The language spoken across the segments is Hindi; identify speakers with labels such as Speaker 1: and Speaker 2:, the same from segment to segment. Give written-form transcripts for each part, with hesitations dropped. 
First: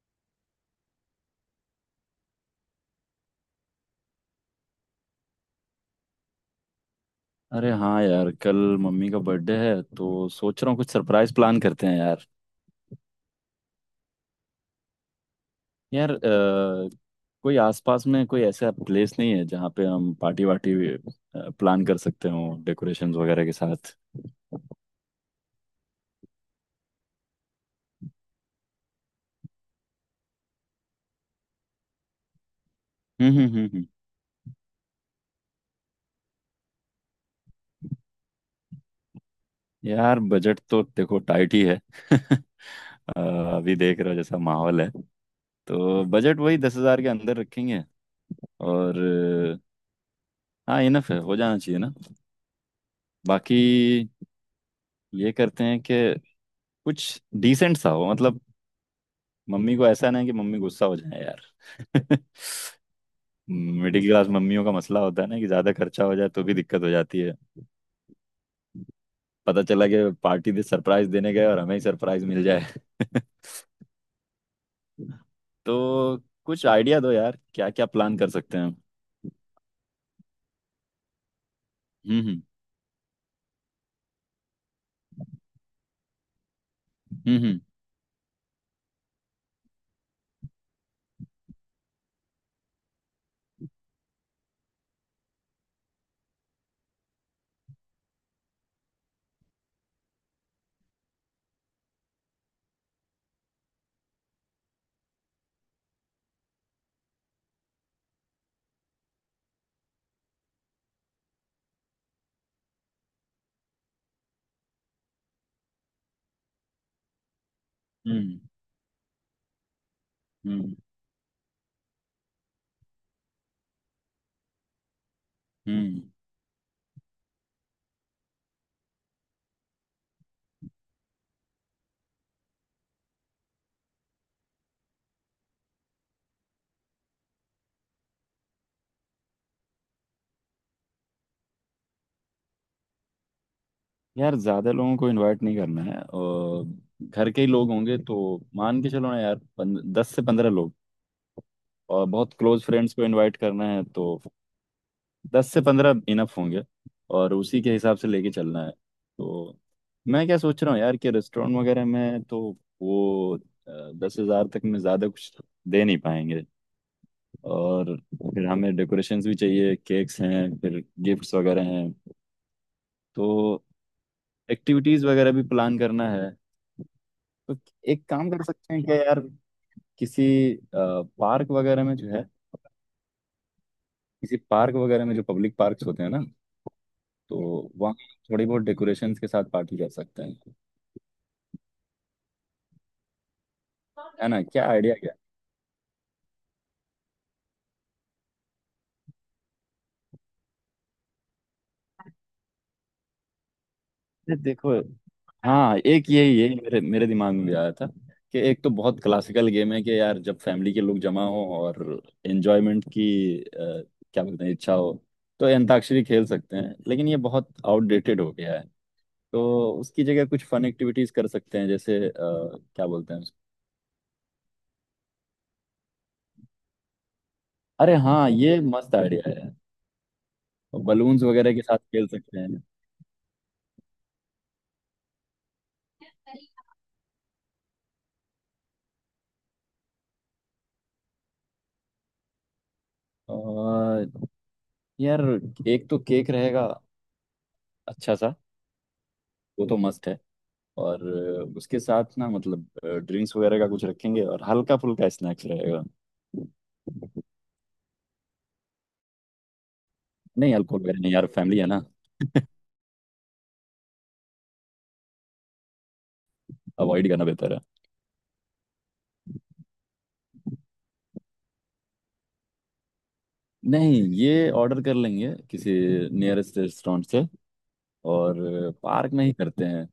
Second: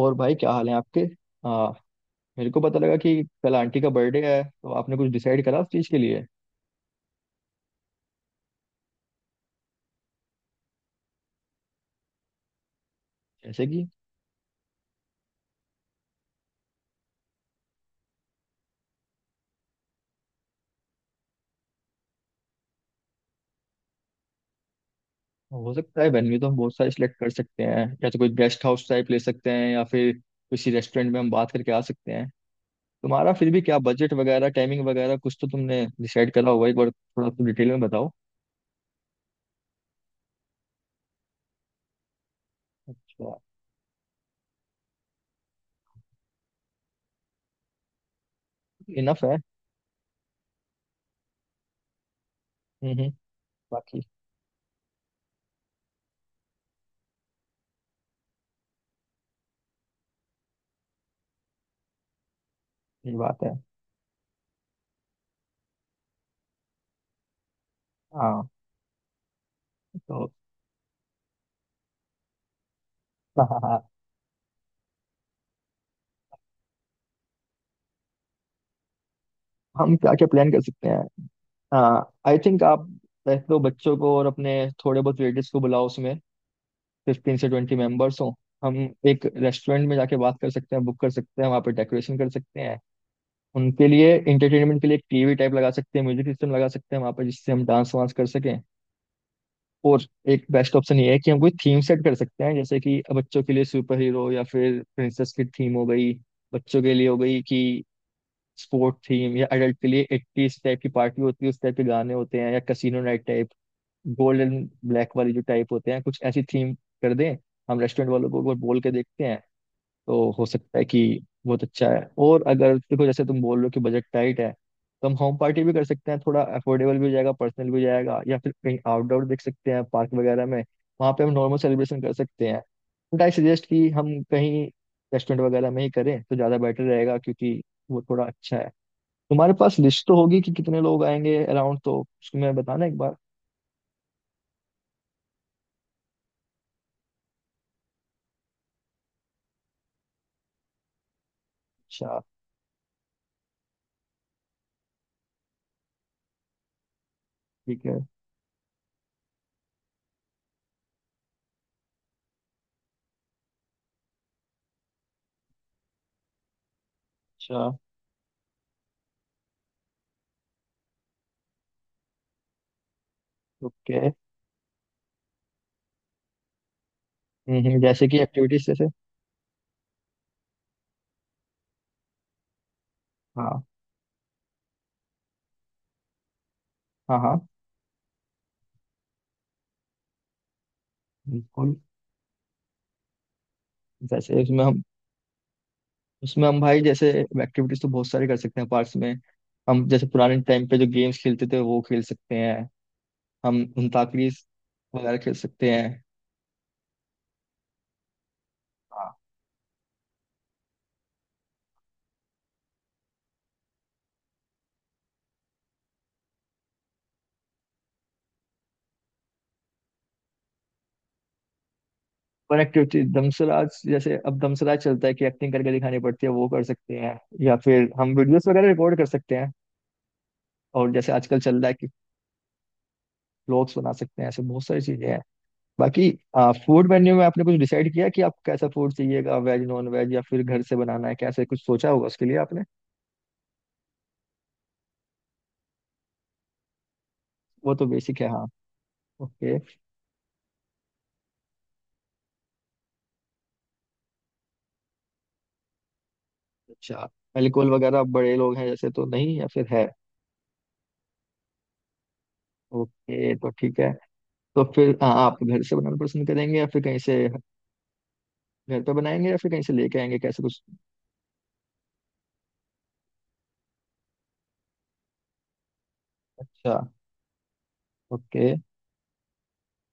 Speaker 1: और भाई क्या हाल है आपके। हाँ। मेरे को पता लगा कि कल आंटी का बर्थडे है, तो आपने कुछ डिसाइड करा उस चीज़ के लिए?
Speaker 2: अरे हाँ यार, कल मम्मी का बर्थडे है तो सोच रहा हूँ कुछ सरप्राइज प्लान करते हैं यार।
Speaker 1: जैसे कि?
Speaker 2: यार कोई आसपास में कोई ऐसा प्लेस नहीं है जहाँ पे हम पार्टी वार्टी प्लान कर सकते हो डेकोरेशंस वगैरह के साथ।
Speaker 1: हो सकता है वेन्यू तो हम बहुत सारे सिलेक्ट कर सकते हैं। या तो कोई गेस्ट हाउस टाइप ले सकते हैं या फिर किसी रेस्टोरेंट में हम बात करके आ सकते हैं। तुम्हारा
Speaker 2: हम्म हम्म
Speaker 1: फिर भी
Speaker 2: हम्म
Speaker 1: क्या
Speaker 2: हम्म।
Speaker 1: बजट वगैरह, टाइमिंग वगैरह कुछ तो तुमने डिसाइड करा होगा। एक बार थोड़ा तुम डिटेल में बताओ।
Speaker 2: यार बजट तो देखो टाइट ही है। अ,
Speaker 1: अच्छा।
Speaker 2: अभी देख रहे हो जैसा माहौल है तो बजट वही 10,000 के अंदर रखेंगे। और
Speaker 1: इनफ है।
Speaker 2: हाँ इनफ है, हो जाना चाहिए ना।
Speaker 1: हम्म।
Speaker 2: बाकी
Speaker 1: बाकी।
Speaker 2: ये करते हैं कि कुछ डिसेंट सा हो मतलब, मम्मी को ऐसा ना कि मम्मी गुस्सा हो जाए यार।
Speaker 1: ये बात है।
Speaker 2: मिडिल क्लास मम्मियों का मसला होता है ना कि ज्यादा खर्चा हो जाए तो भी दिक्कत हो जाती है।
Speaker 1: हाँ।
Speaker 2: पता चला कि
Speaker 1: तो
Speaker 2: पार्टी दे सरप्राइज देने गए और हमें ही सरप्राइज मिल जाए। तो कुछ आइडिया दो यार, क्या क्या प्लान कर सकते हैं हम?
Speaker 1: हम क्या क्या प्लान कर सकते हैं? हाँ, आई
Speaker 2: हम्म
Speaker 1: थिंक आप वैसे तो बच्चों को और अपने थोड़े बहुत रिलेटिव्स को बुलाओ, उसमें फिफ्टीन
Speaker 2: हम्म
Speaker 1: से
Speaker 2: हम्म
Speaker 1: ट्वेंटी मेंबर्स हों। हम एक रेस्टोरेंट में जाके बात कर सकते हैं, बुक कर सकते हैं, वहाँ पे डेकोरेशन कर सकते हैं। उनके लिए एंटरटेनमेंट के लिए एक टीवी टाइप लगा सकते हैं, म्यूजिक सिस्टम लगा सकते हैं वहाँ पे, जिससे हम डांस वांस कर सकें। और एक बेस्ट ऑप्शन ये है कि हम कोई थीम सेट कर सकते हैं, जैसे कि बच्चों के लिए सुपर हीरो या फिर प्रिंसेस की थीम हो गई। बच्चों के लिए हो गई कि स्पोर्ट थीम, या एडल्ट के लिए एट्टीज टाइप की पार्टी होती है, उस टाइप के गाने होते हैं, या casino night type. Gold and black वाली जो टाइप होते हैं, कुछ ऐसी थीम कर दें। हम रेस्टोरेंट वालों को
Speaker 2: हम्म
Speaker 1: एक बार बोल के देखते हैं, तो हो
Speaker 2: हम्म
Speaker 1: सकता है कि बहुत अच्छा है। और अगर देखो जैसे तुम बोल रहे हो कि बजट टाइट है, तो हम होम पार्टी भी कर
Speaker 2: हम्म।
Speaker 1: सकते हैं, थोड़ा अफोर्डेबल भी हो जाएगा, पर्सनल भी हो जाएगा, या फिर कहीं आउटडोर देख सकते हैं पार्क वगैरह में। वहाँ पे हम नॉर्मल सेलिब्रेशन कर सकते हैं। बट आई सजेस्ट कि हम कहीं रेस्टोरेंट वगैरह में ही करें तो ज़्यादा बेटर रहेगा, क्योंकि वो थोड़ा अच्छा है। तुम्हारे पास लिस्ट तो होगी कि कितने लोग आएंगे अराउंड, तो उसको मैं बताना एक बार।
Speaker 2: यार ज्यादा लोगों को इनवाइट नहीं करना है और घर के ही लोग होंगे तो मान के चलो ना यार पन, 10 से 15 लोग। और
Speaker 1: अच्छा।
Speaker 2: बहुत क्लोज फ्रेंड्स को इनवाइट करना है तो 10 से 15 इनफ होंगे और उसी के
Speaker 1: ठीक
Speaker 2: हिसाब
Speaker 1: है।
Speaker 2: से लेके चलना है। तो मैं क्या सोच रहा हूँ यार कि रेस्टोरेंट वगैरह में तो वो 10,000 तक में ज़्यादा कुछ दे नहीं पाएंगे।
Speaker 1: अच्छा।
Speaker 2: और फिर हमें डेकोरेशंस भी चाहिए, केक्स हैं, फिर गिफ्ट्स वगैरह हैं तो
Speaker 1: ओके।
Speaker 2: एक्टिविटीज़ वगैरह भी प्लान करना है। तो एक
Speaker 1: जैसे कि
Speaker 2: काम कर
Speaker 1: एक्टिविटीज
Speaker 2: सकते हैं
Speaker 1: जैसे?
Speaker 2: क्या यार, किसी पार्क वगैरह में जो है,
Speaker 1: हाँ
Speaker 2: किसी पार्क वगैरह में जो पब्लिक पार्क्स होते हैं ना,
Speaker 1: हाँ
Speaker 2: तो
Speaker 1: हाँ।
Speaker 2: वहाँ थोड़ी बहुत डेकोरेशंस के साथ पार्टी कर सकते हैं।
Speaker 1: बिल्कुल।
Speaker 2: है ना,
Speaker 1: जैसे
Speaker 2: क्या आइडिया क्या।
Speaker 1: उसमें हम भाई जैसे एक्टिविटीज तो बहुत सारी कर सकते हैं पार्क्स में। हम जैसे पुराने टाइम पे जो गेम्स खेलते थे वो खेल सकते हैं। हम अंताक्षरी
Speaker 2: ये देखो।
Speaker 1: वगैरह खेल सकते
Speaker 2: हाँ
Speaker 1: हैं।
Speaker 2: एक यही यही मेरे मेरे दिमाग में भी आया था कि एक तो बहुत
Speaker 1: हाँ,
Speaker 2: क्लासिकल गेम है कि यार जब फैमिली के लोग जमा हो और एंजॉयमेंट की अ, क्या बोलते हैं इच्छा हो, तो ये अंताक्षरी खेल सकते हैं, लेकिन ये बहुत आउटडेटेड हो गया है। तो उसकी जगह कुछ फन एक्टिविटीज कर सकते हैं जैसे
Speaker 1: पर
Speaker 2: क्या
Speaker 1: एक्टिविटी
Speaker 2: बोलते हैं उसको।
Speaker 1: दमसराज जैसे, अब दमसराज चलता है कि एक्टिंग करके दिखानी पड़ती है, वो कर सकते हैं। या फिर
Speaker 2: अरे
Speaker 1: हम
Speaker 2: हाँ
Speaker 1: वीडियोस
Speaker 2: ये
Speaker 1: वगैरह
Speaker 2: मस्त
Speaker 1: रिकॉर्ड कर
Speaker 2: आइडिया
Speaker 1: सकते
Speaker 2: है।
Speaker 1: हैं। और जैसे
Speaker 2: बलून्स
Speaker 1: आजकल
Speaker 2: वगैरह
Speaker 1: चल
Speaker 2: के
Speaker 1: रहा है
Speaker 2: साथ
Speaker 1: कि
Speaker 2: खेल सकते हैं।
Speaker 1: ब्लॉग्स बना सकते हैं, ऐसे बहुत सारी चीजें हैं। बाकी, फूड मेन्यू में आपने कुछ डिसाइड किया कि आपको कैसा फूड चाहिएगा, वेज नॉन वेज या फिर घर से बनाना है, कैसे? कुछ सोचा होगा उसके लिए आपने।
Speaker 2: और यार एक तो केक रहेगा
Speaker 1: वो तो
Speaker 2: अच्छा
Speaker 1: बेसिक है,
Speaker 2: सा,
Speaker 1: हाँ। ओके।
Speaker 2: वो तो मस्त है। और उसके साथ ना मतलब ड्रिंक्स वगैरह का कुछ रखेंगे और हल्का फुल्का स्नैक्स रहेगा।
Speaker 1: अच्छा। अल्कोहल वगैरह बड़े लोग हैं जैसे, तो नहीं या फिर है?
Speaker 2: नहीं अल्कोहल वगैरह नहीं यार, फैमिली है ना,
Speaker 1: ओके, तो ठीक है। तो फिर हाँ, आप घर से बनाना पसंद करेंगे या फिर कहीं
Speaker 2: अवॉइड
Speaker 1: से?
Speaker 2: करना बेहतर है।
Speaker 1: घर पे बनाएंगे या फिर कहीं से लेके आएंगे, कैसे कुछ?
Speaker 2: नहीं ये ऑर्डर कर लेंगे किसी नियरेस्ट
Speaker 1: अच्छा।
Speaker 2: रेस्टोरेंट से और
Speaker 1: ओके।
Speaker 2: पार्क में ही करते हैं।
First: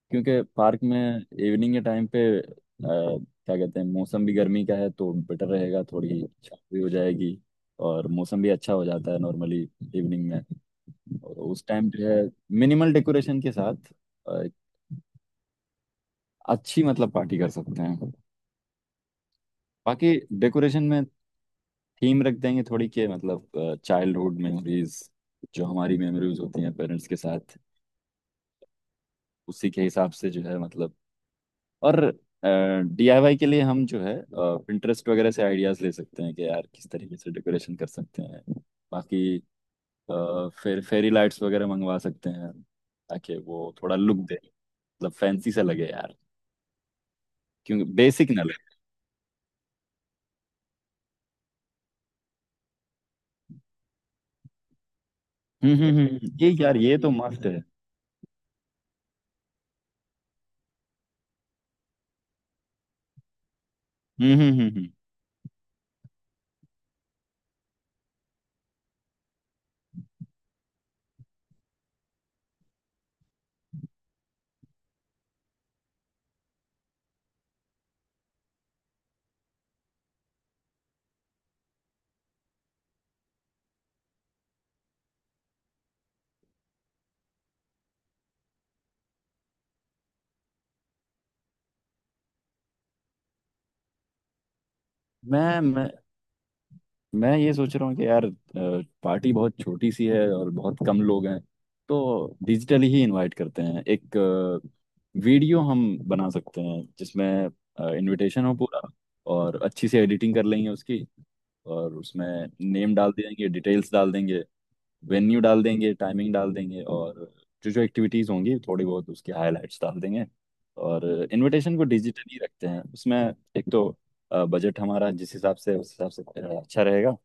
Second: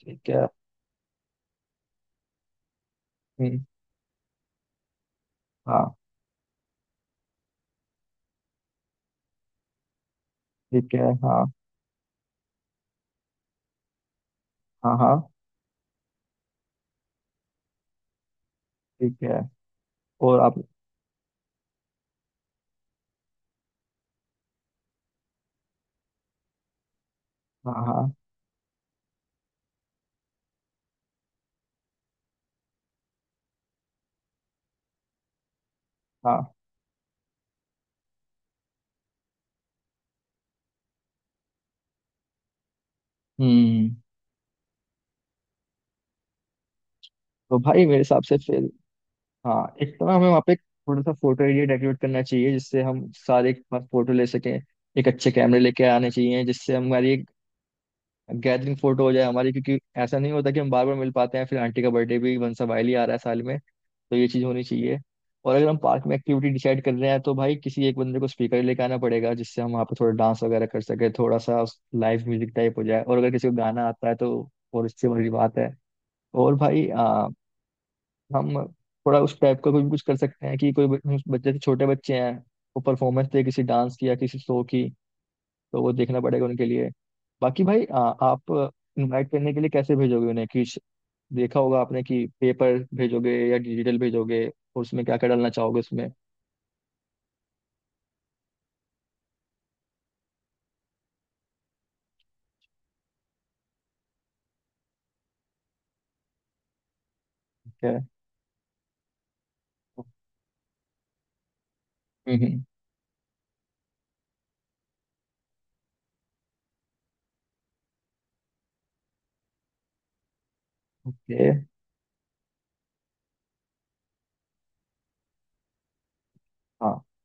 Speaker 1: ठीक
Speaker 2: क्योंकि
Speaker 1: है।
Speaker 2: पार्क में इवनिंग के टाइम पे क्या
Speaker 1: हम्म,
Speaker 2: कहते हैं मौसम भी गर्मी का है तो बेटर रहेगा,
Speaker 1: हाँ।
Speaker 2: थोड़ी छाँव भी हो जाएगी और मौसम भी अच्छा हो जाता है नॉर्मली इवनिंग में।
Speaker 1: ठीक है।
Speaker 2: और
Speaker 1: हाँ
Speaker 2: उस टाइम जो है मिनिमल डेकोरेशन के साथ
Speaker 1: हाँ हाँ।
Speaker 2: अच्छी मतलब पार्टी कर सकते हैं।
Speaker 1: ठीक है।
Speaker 2: बाकी
Speaker 1: और आप?
Speaker 2: डेकोरेशन में थीम रख देंगे थोड़ी के मतलब चाइल्डहुड मेमोरीज, जो हमारी मेमोरीज होती हैं पेरेंट्स के साथ,
Speaker 1: हाँ हाँ
Speaker 2: उसी के हिसाब से जो है मतलब। और डीआईवाई के लिए हम जो है पिंटरेस्ट वगैरह से आइडियाज ले सकते हैं कि
Speaker 1: हाँ।
Speaker 2: यार किस तरीके से डेकोरेशन कर सकते हैं। बाकी फिर फेरी लाइट्स वगैरह मंगवा सकते हैं ताकि वो
Speaker 1: हम्म।
Speaker 2: थोड़ा लुक दे, मतलब फैंसी सा लगे यार,
Speaker 1: तो भाई
Speaker 2: क्योंकि
Speaker 1: मेरे हिसाब
Speaker 2: बेसिक
Speaker 1: से
Speaker 2: ना
Speaker 1: फिर,
Speaker 2: लगे।
Speaker 1: हाँ, एक तो ना हमें वहाँ पे थोड़ा सा फोटो एरिया डेकोरेट करना चाहिए, जिससे हम सारे एक साथ फोटो ले सकें। एक अच्छे कैमरे लेके आने
Speaker 2: हम्म,
Speaker 1: चाहिए
Speaker 2: ये
Speaker 1: जिससे
Speaker 2: यार ये
Speaker 1: हमारी
Speaker 2: तो
Speaker 1: एक
Speaker 2: मस्त है।
Speaker 1: गैदरिंग फोटो हो जाए हमारी, क्योंकि ऐसा नहीं होता कि हम बार बार मिल पाते हैं। फिर आंटी का बर्थडे भी वंसा वाइली आ रहा है साल में, तो ये
Speaker 2: हम्म
Speaker 1: चीज़
Speaker 2: हम्म
Speaker 1: होनी
Speaker 2: हम्म हम्म।
Speaker 1: चाहिए। और अगर हम पार्क में एक्टिविटी डिसाइड कर रहे हैं, तो भाई किसी एक बंदे को स्पीकर लेके आना पड़ेगा, जिससे हम वहाँ पे थोड़ा डांस वगैरह कर सके, थोड़ा सा लाइव म्यूजिक टाइप हो जाए, और अगर किसी को गाना आता है तो। और इससे बड़ी बात है। और भाई हम थोड़ा उस टाइप का कुछ कुछ कर सकते हैं कि कोई हम बच्चे से छोटे बच्चे हैं, वो परफॉर्मेंस दे किसी डांस की या किसी शो की, तो वो देखना पड़ेगा उनके लिए। बाकी भाई आप इनवाइट करने के लिए कैसे भेजोगे उन्हें कि देखा होगा आपने कि पेपर भेजोगे या डिजिटल भेजोगे, और उसमें क्या क्या डालना
Speaker 2: मैं
Speaker 1: चाहोगे
Speaker 2: मैं
Speaker 1: उसमें?
Speaker 2: मैं ये सोच रहा हूँ कि यार पार्टी बहुत छोटी सी है और बहुत कम लोग हैं, तो डिजिटली ही इनवाइट करते हैं। एक वीडियो हम बना सकते हैं जिसमें
Speaker 1: क्या?
Speaker 2: इनविटेशन हो पूरा और अच्छी सी एडिटिंग कर लेंगे उसकी। और उसमें
Speaker 1: हम्म हम्म,
Speaker 2: नेम डाल देंगे, डिटेल्स डाल देंगे, वेन्यू डाल देंगे, टाइमिंग डाल देंगे और जो जो एक्टिविटीज़ होंगी थोड़ी बहुत उसकी हाइलाइट्स डाल देंगे। और
Speaker 1: ये?
Speaker 2: इनविटेशन को डिजिटली रखते हैं, उसमें एक तो बजट हमारा जिस हिसाब से उस हिसाब से अच्छा
Speaker 1: हाँ
Speaker 2: रहेगा।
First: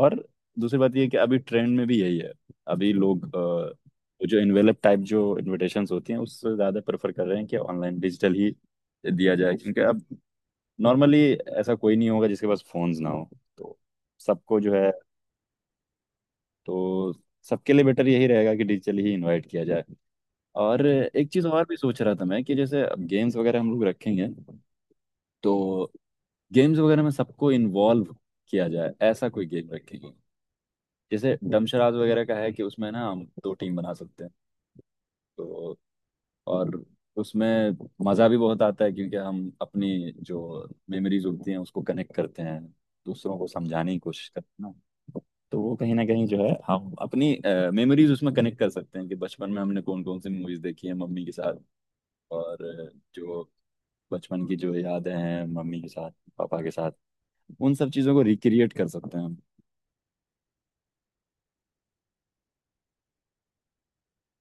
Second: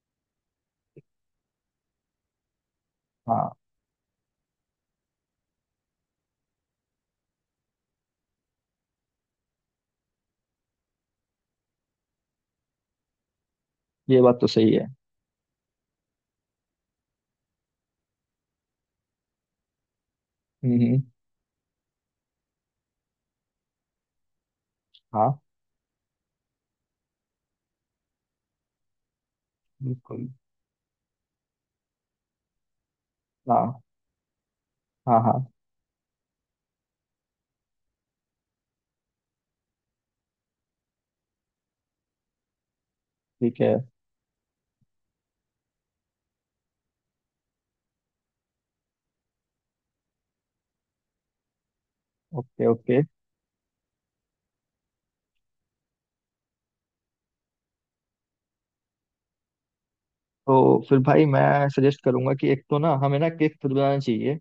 Speaker 2: और दूसरी बात ये है कि अभी ट्रेंड में भी यही है, अभी लोग
Speaker 1: हाँ।
Speaker 2: वो जो इनवेलप टाइप जो इनविटेशंस होती हैं उससे ज़्यादा प्रेफर कर रहे हैं कि ऑनलाइन डिजिटल ही दिया जाए। क्योंकि अब नॉर्मली ऐसा कोई नहीं होगा जिसके पास फोन्स ना हो। तो
Speaker 1: ये बात तो
Speaker 2: सबको
Speaker 1: सही
Speaker 2: जो
Speaker 1: है।
Speaker 2: है, तो सबके लिए बेटर यही रहेगा कि डिजिटली ही इनवाइट किया जाए।
Speaker 1: हम्म
Speaker 2: और
Speaker 1: हम्म,
Speaker 2: एक चीज़ और भी सोच रहा था मैं कि जैसे अब गेम्स वगैरह हम लोग रखेंगे,
Speaker 1: हाँ।
Speaker 2: तो गेम्स वगैरह में सबको इन्वॉल्व किया जाए, ऐसा कोई गेम रखेंगे
Speaker 1: बिल्कुल।
Speaker 2: जैसे डमशराज वगैरह का है कि उसमें ना हम दो टीम
Speaker 1: हाँ
Speaker 2: बना सकते हैं।
Speaker 1: हाँ हाँ।
Speaker 2: तो और उसमें मज़ा भी बहुत आता है क्योंकि हम अपनी जो मेमोरीज होती हैं उसको कनेक्ट करते हैं, दूसरों को
Speaker 1: ठीक है।
Speaker 2: समझाने की कोशिश करते हैं ना। तो वो कहीं ना कहीं जो है हम अपनी मेमोरीज उसमें कनेक्ट कर सकते हैं कि बचपन में हमने कौन कौन सी मूवीज देखी है मम्मी के साथ। और
Speaker 1: ओके ओके।
Speaker 2: जो बचपन की जो यादें हैं मम्मी के साथ, पापा के साथ, उन सब चीज़ों को रिक्रिएट कर सकते हैं हम।
Speaker 1: तो फिर भाई मैं सजेस्ट करूंगा कि एक तो ना हमें ना केक खुद बनाना चाहिए।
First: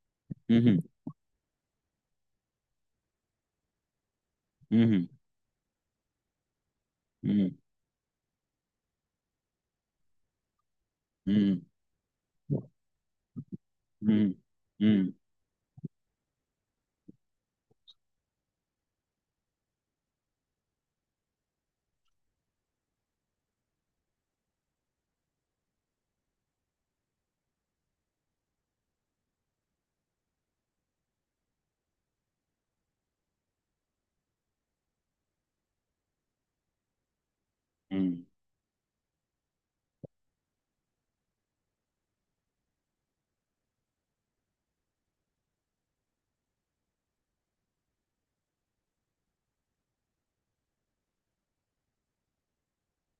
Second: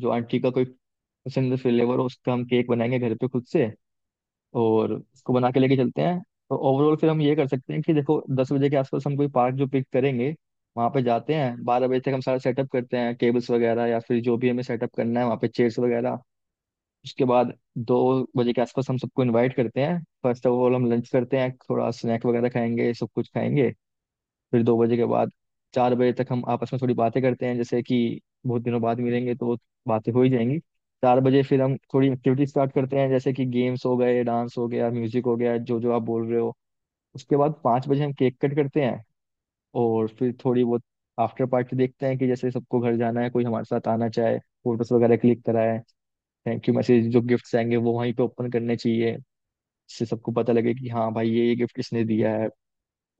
Speaker 1: जो आंटी का कोई
Speaker 2: हम्म
Speaker 1: पसंद फ्लेवर हो, उसका हम केक बनाएंगे घर पे खुद से,
Speaker 2: हम्म
Speaker 1: और
Speaker 2: हम्म
Speaker 1: उसको बना के लेके चलते हैं। तो ओवरऑल फिर हम ये कर
Speaker 2: हम्म
Speaker 1: सकते हैं कि देखो, 10 बजे के आसपास हम कोई पार्क जो पिक करेंगे, वहाँ पे जाते
Speaker 2: हम्म।
Speaker 1: हैं, 12 बजे तक हम सारा सेटअप करते हैं, टेबल्स वगैरह या फिर
Speaker 2: हम्म
Speaker 1: जो भी हमें सेटअप
Speaker 2: हम्म
Speaker 1: करना है वहाँ पे, चेयर्स वगैरह। उसके बाद 2 बजे के आसपास हम सबको इनवाइट करते हैं, फर्स्ट ऑफ ऑल हम लंच करते हैं, थोड़ा स्नैक वगैरह खाएंगे, सब कुछ खाएंगे। फिर 2 बजे के बाद 4 बजे तक हम आपस में थोड़ी बातें करते हैं, जैसे कि बहुत दिनों बाद मिलेंगे तो बातें हो ही जाएंगी। 4 बजे फिर हम थोड़ी एक्टिविटी स्टार्ट करते हैं, जैसे कि गेम्स हो गए, डांस हो गया, म्यूजिक हो गया, जो जो आप बोल रहे हो। उसके बाद 5 बजे हम
Speaker 2: हम्म।
Speaker 1: केक कट करते हैं। और फिर थोड़ी बहुत आफ्टर पार्टी देखते हैं कि जैसे सबको घर जाना है, कोई हमारे साथ आना चाहे। फोटोज वगैरह क्लिक कराए। Thank you message. जो गिफ्ट्स आएंगे वो वहीं पे ओपन करने चाहिए, जिससे सबको पता लगे कि हाँ भाई ये गिफ्ट किसने दिया है।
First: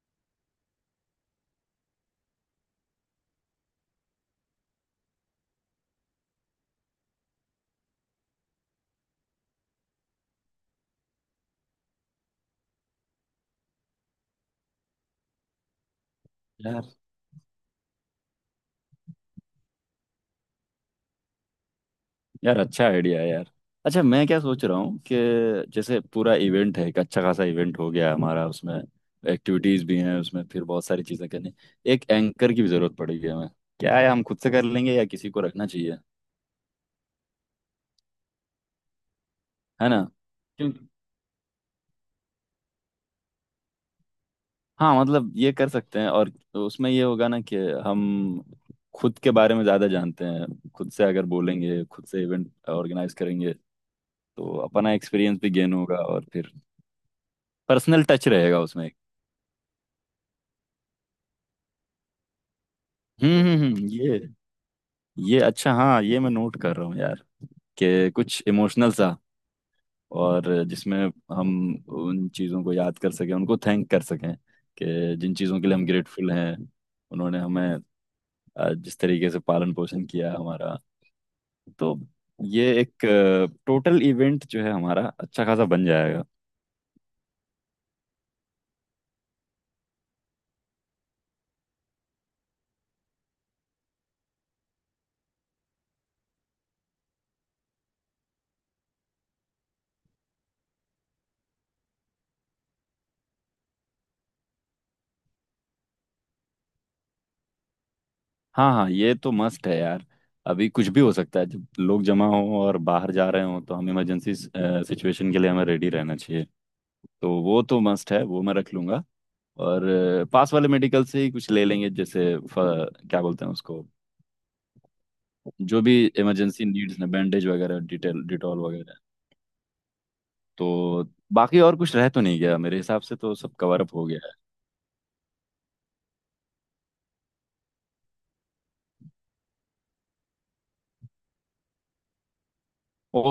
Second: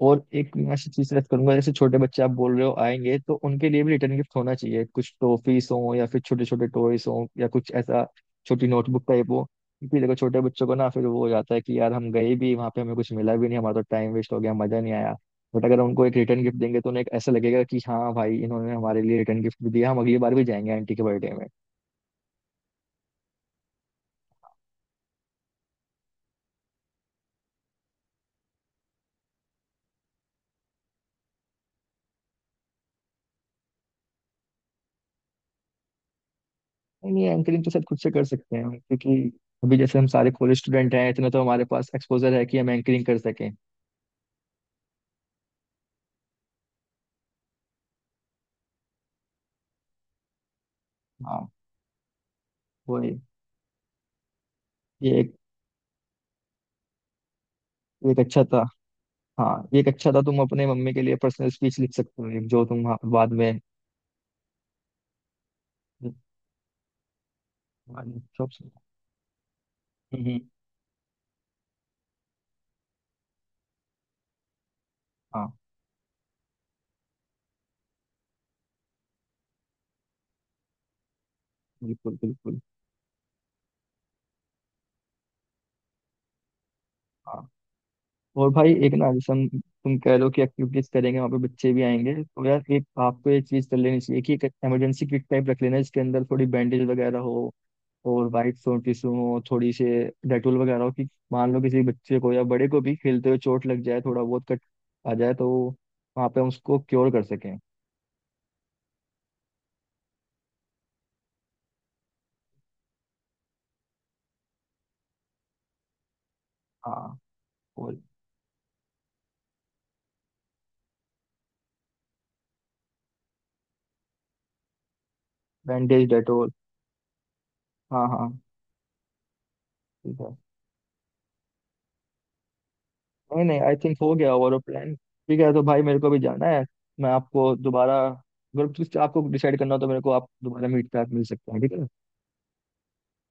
Speaker 1: और एक मैं ऐसी चीज सजेस्ट करूंगा, जैसे छोटे बच्चे आप बोल रहे हो आएंगे, तो उनके लिए भी रिटर्न गिफ्ट होना चाहिए, कुछ टॉफीस हो या फिर छोटे छोटे टॉयस हो, या कुछ ऐसा छोटी नोटबुक टाइप हो। क्योंकि देखो छोटे बच्चों को ना फिर वो हो जाता है कि यार हम गए भी वहाँ पे, हमें कुछ मिला भी नहीं, हमारा तो टाइम वेस्ट हो गया, मजा नहीं आया। बट अगर उनको एक रिटर्न गिफ्ट देंगे तो
Speaker 2: यार
Speaker 1: उन्हें एक ऐसा लगेगा कि हाँ भाई इन्होंने हमारे लिए रिटर्न गिफ्ट भी दिया, हम अगली बार भी जाएंगे आंटी के बर्थडे में।
Speaker 2: यार अच्छा आइडिया है यार। अच्छा मैं क्या सोच रहा हूँ कि जैसे पूरा इवेंट है, एक अच्छा खासा इवेंट हो गया हमारा, उसमें एक्टिविटीज भी हैं, उसमें फिर बहुत सारी चीजें करनी। एक एंकर की भी जरूरत पड़ेगी हमें, क्या है हम खुद से कर लेंगे या किसी को रखना चाहिए।
Speaker 1: नहीं, ये एंकरिंग तो शायद खुद से कर सकते हैं, क्योंकि अभी
Speaker 2: है
Speaker 1: जैसे
Speaker 2: ना,
Speaker 1: हम सारे कॉलेज
Speaker 2: क्योंकि
Speaker 1: स्टूडेंट हैं, इतना तो हमारे पास एक्सपोजर है कि हम एंकरिंग कर सकें।
Speaker 2: हाँ मतलब ये कर सकते हैं और उसमें ये होगा ना कि हम खुद के बारे में ज्यादा जानते हैं, खुद से अगर
Speaker 1: हाँ।
Speaker 2: बोलेंगे, खुद से इवेंट ऑर्गेनाइज
Speaker 1: वही।
Speaker 2: करेंगे तो अपना
Speaker 1: ये एक
Speaker 2: एक्सपीरियंस भी गेन होगा और फिर पर्सनल
Speaker 1: ये एक
Speaker 2: टच
Speaker 1: अच्छा
Speaker 2: रहेगा
Speaker 1: था।
Speaker 2: उसमें।
Speaker 1: हाँ, ये एक अच्छा था, तुम अपने मम्मी के लिए पर्सनल स्पीच लिख सकते हो एक, जो तुम हाँ, बाद
Speaker 2: हम्म
Speaker 1: में।
Speaker 2: हम्म हम्म, ये ये अच्छा हाँ, ये मैं नोट कर रहा हूँ यार
Speaker 1: बाद
Speaker 2: कि
Speaker 1: में
Speaker 2: कुछ इमोशनल सा।
Speaker 1: हम्म,
Speaker 2: और जिसमें हम उन चीज़ों को याद कर सकें, उनको थैंक कर सकें कि जिन
Speaker 1: हाँ।
Speaker 2: चीज़ों के लिए हम ग्रेटफुल हैं, उन्होंने हमें जिस तरीके से पालन पोषण किया हमारा। तो
Speaker 1: बिल्कुल बिल्कुल।
Speaker 2: ये एक टोटल इवेंट जो है हमारा अच्छा खासा बन जाएगा।
Speaker 1: हाँ। और भाई एक ना, जैसे हम, तुम कह लो कि एक्टिविटीज करेंगे वहाँ पे बच्चे भी आएंगे, तो यार एक आपको एक चीज कर लेनी चाहिए कि एक इमरजेंसी किट टाइप रख लेना, जिसके अंदर थोड़ी बैंडेज वगैरह हो, और वाइट सोन टिश्यू हो थोड़ी से, डेटोल वगैरह हो, कि मान लो किसी बच्चे को या बड़े को भी खेलते हुए चोट लग जाए, थोड़ा बहुत कट आ जाए तो वहाँ पे हम उसको क्योर कर सकें।
Speaker 2: हाँ हाँ ये तो मस्ट है यार, अभी कुछ भी हो सकता है जब लोग जमा हों और बाहर जा रहे हों तो हम इमरजेंसी सिचुएशन के लिए हमें रेडी रहना चाहिए।
Speaker 1: हाँ।
Speaker 2: तो वो तो
Speaker 1: और
Speaker 2: मस्ट है, वो मैं रख लूंगा। और पास वाले मेडिकल से ही कुछ ले लेंगे जैसे क्या बोलते हैं उसको, जो भी
Speaker 1: बैंडेज डेटोल।
Speaker 2: इमरजेंसी नीड्स ने बैंडेज वगैरह,
Speaker 1: हाँ
Speaker 2: डिटेल
Speaker 1: हाँ
Speaker 2: डिटॉल वगैरह।
Speaker 1: ठीक है।
Speaker 2: तो बाकी और कुछ रह तो नहीं गया मेरे हिसाब से, तो
Speaker 1: नहीं
Speaker 2: सब
Speaker 1: नहीं, आई
Speaker 2: कवर अप
Speaker 1: थिंक
Speaker 2: हो
Speaker 1: हो गया,
Speaker 2: गया
Speaker 1: ओवरऑल प्लान ठीक है, तो भाई मेरे को भी जाना है। मैं आपको दोबारा, अगर कुछ आपको डिसाइड करना हो तो मेरे को आप दोबारा मीट पे आप मिल सकते हैं, ठीक है।
Speaker 2: है।